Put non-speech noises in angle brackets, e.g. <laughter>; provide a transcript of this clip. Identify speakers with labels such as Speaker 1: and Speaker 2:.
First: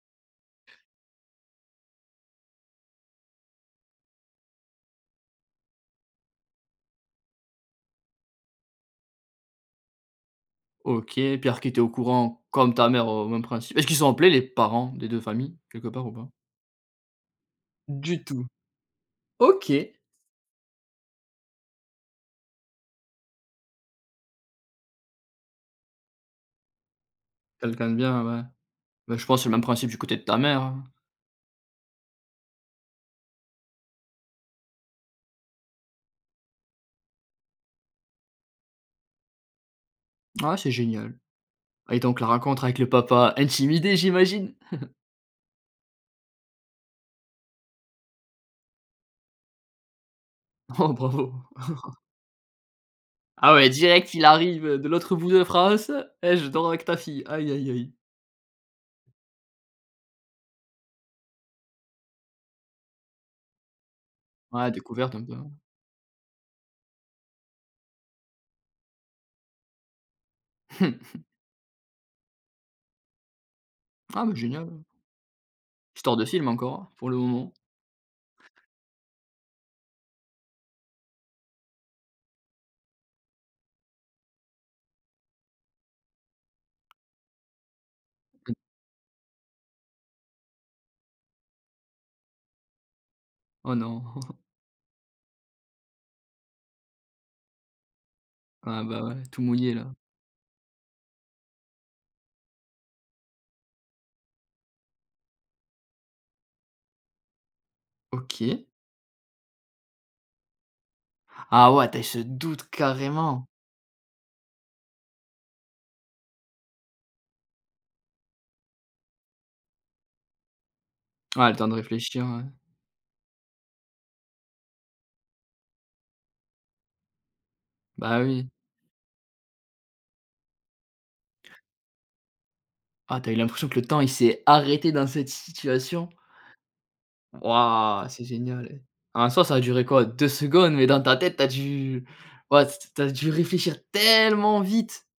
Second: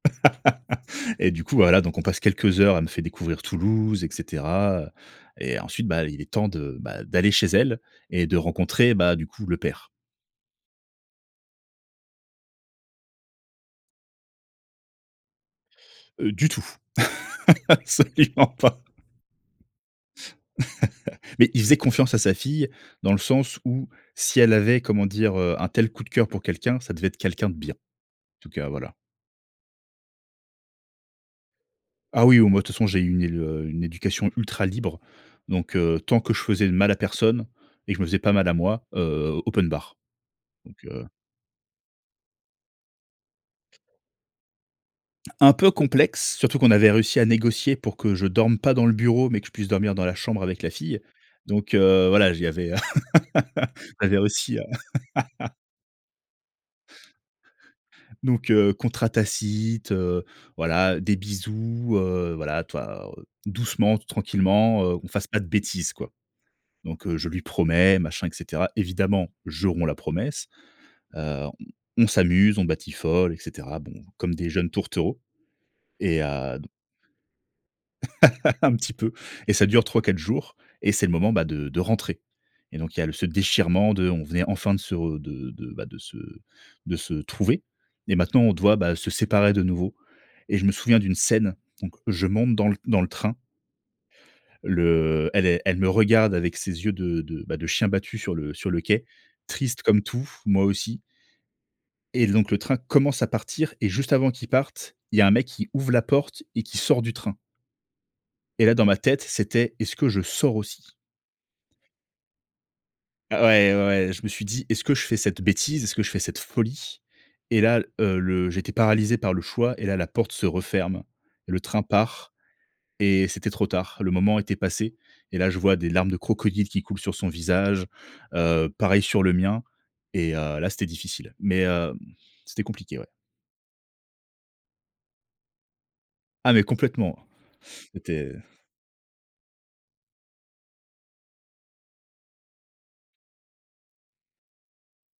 Speaker 1: <laughs> Et du coup, voilà, donc on passe quelques heures. Elle me faire découvrir Toulouse, et cetera, et ensuite, bah, il est temps de bah, d'aller chez elle et de rencontrer, bah, du coup, le père.
Speaker 2: OK, Pierre qui était au courant comme ta mère au même princ est-ce qu'ils ont appelé les parents des 2 familles quelque part ou
Speaker 1: Heu,
Speaker 2: pas?
Speaker 1: du tout, <chuckles>
Speaker 2: Du
Speaker 1: absolument
Speaker 2: tout.
Speaker 1: pas.
Speaker 2: OK.
Speaker 1: <laughs> Mais il faisait confiance à sa fille. Dans le sens où si elle avait, comment dire? Heu, un tel coup de cœur pour quelqu'un, ça devait être quelqu'un de bien
Speaker 2: Quelqu'un de bien, ouais.
Speaker 1: en tout cas, voilà.
Speaker 2: Bah, je pense c'est le même principe du côté de ta mère, hein.
Speaker 1: Ah oui oh moi de toute façon, j'ai eu une é heu, une éducation ultra libre, donc, heu, tant que je faisais de mal à personne et que je me faisais pas mal à moi, heu, open bar,
Speaker 2: Ah, c'est
Speaker 1: donc, heu
Speaker 2: génial, et donc la rencontre avec le papa intimidé, j'imagine? <chuckles>
Speaker 1: Un peu complexe, surtout qu'on avait réussi à négocier pour que je dorme pas dans le bureau, mais que je puisse dormir dans la chambre avec la
Speaker 2: Oh,
Speaker 1: fille,
Speaker 2: bravo.
Speaker 1: donc,
Speaker 2: <chuckles>
Speaker 1: heu, voilà, j il y avait
Speaker 2: Ah ouais,
Speaker 1: <laughs> il y
Speaker 2: direct
Speaker 1: avait
Speaker 2: il
Speaker 1: aussi, heu.
Speaker 2: arrive, heu, de l'autre bout de
Speaker 1: <laughs>
Speaker 2: France et «Je dors avec ta fille», aïe, aïe, aïe.
Speaker 1: Donc, heu, contrat tacite, heu, voilà, des bisous, heu, voilà, tu vois, heu? Doucement, t
Speaker 2: Ouais,
Speaker 1: tranquillement, heu, on
Speaker 2: découverte un
Speaker 1: fasse
Speaker 2: peu.
Speaker 1: pas de bêtises quoi, donc, heu, je lui promets machin, et cetera. Évidemment, je romps la promesse. Heu,
Speaker 2: <chuckles>
Speaker 1: on on s'amuse, on batifole, et cetera. Bon,
Speaker 2: Ah
Speaker 1: comme
Speaker 2: mais
Speaker 1: des jeunes
Speaker 2: génial.
Speaker 1: tourtereaux,
Speaker 2: Histoire
Speaker 1: et
Speaker 2: de film
Speaker 1: heu, d
Speaker 2: encore, pour le moment.
Speaker 1: <laughs> Un petit peu, et ça dure 3-4 jours et c'est le moment, bah, de de rentrer, et donc il y a le ce déchirement de on venait enfin de se de de, bah, de se de se trouver, et maintenant on
Speaker 2: <unintelligible>
Speaker 1: doit, bah, se séparer de nouveau, et je me souviens d'une scène, donc je monte dans le dans le train
Speaker 2: Oh non. <chuckles>
Speaker 1: le elle est elle me regarde avec ses yeux de de, bah, de chien battu sur le sur le
Speaker 2: Ah bah,
Speaker 1: quai.
Speaker 2: ouais tout mouillé
Speaker 1: Triste
Speaker 2: là.
Speaker 1: comme tout, moi aussi et donc le train commence à partir et juste avant qu'il parte, il y a un mec qui ouvre la porte et qui sort du train
Speaker 2: OK.
Speaker 1: et là dans ma tête, c'était: «Est-ce que je sors aussi?»
Speaker 2: Ah ouais, tu as eu ce doute
Speaker 1: Ah
Speaker 2: carrément.
Speaker 1: ouais, ouais, ouais, je me suis dit: «Est-ce que je fais cette bêtise? Est-ce que je fais cette folie?» et là, heu, le j'étais paralysé par le choix et là, la porte se referme,
Speaker 2: Ouais, le
Speaker 1: le
Speaker 2: temps de
Speaker 1: train
Speaker 2: réfléchir
Speaker 1: part
Speaker 2: ouais.
Speaker 1: et c'était trop tard. Le moment était passé et là je vois des larmes de crocodile qui coulent sur son visage.
Speaker 2: Bah oui.
Speaker 1: Heu, pareil sur le mien et heu, là c'était difficile, mais, hem, c'était compliqué, ouais.
Speaker 2: Ah! Tu as eu l'impression que le temps il s'est arrêté dans cette situation.
Speaker 1: Ah, mais complètement, <sniffs>
Speaker 2: Waouh, c'est
Speaker 1: c'était
Speaker 2: génial! En soi, ça a duré quoi? 2 secondes, mais dans ta tête tu as dû ouais c t tu as dû réfléchir tellement vite!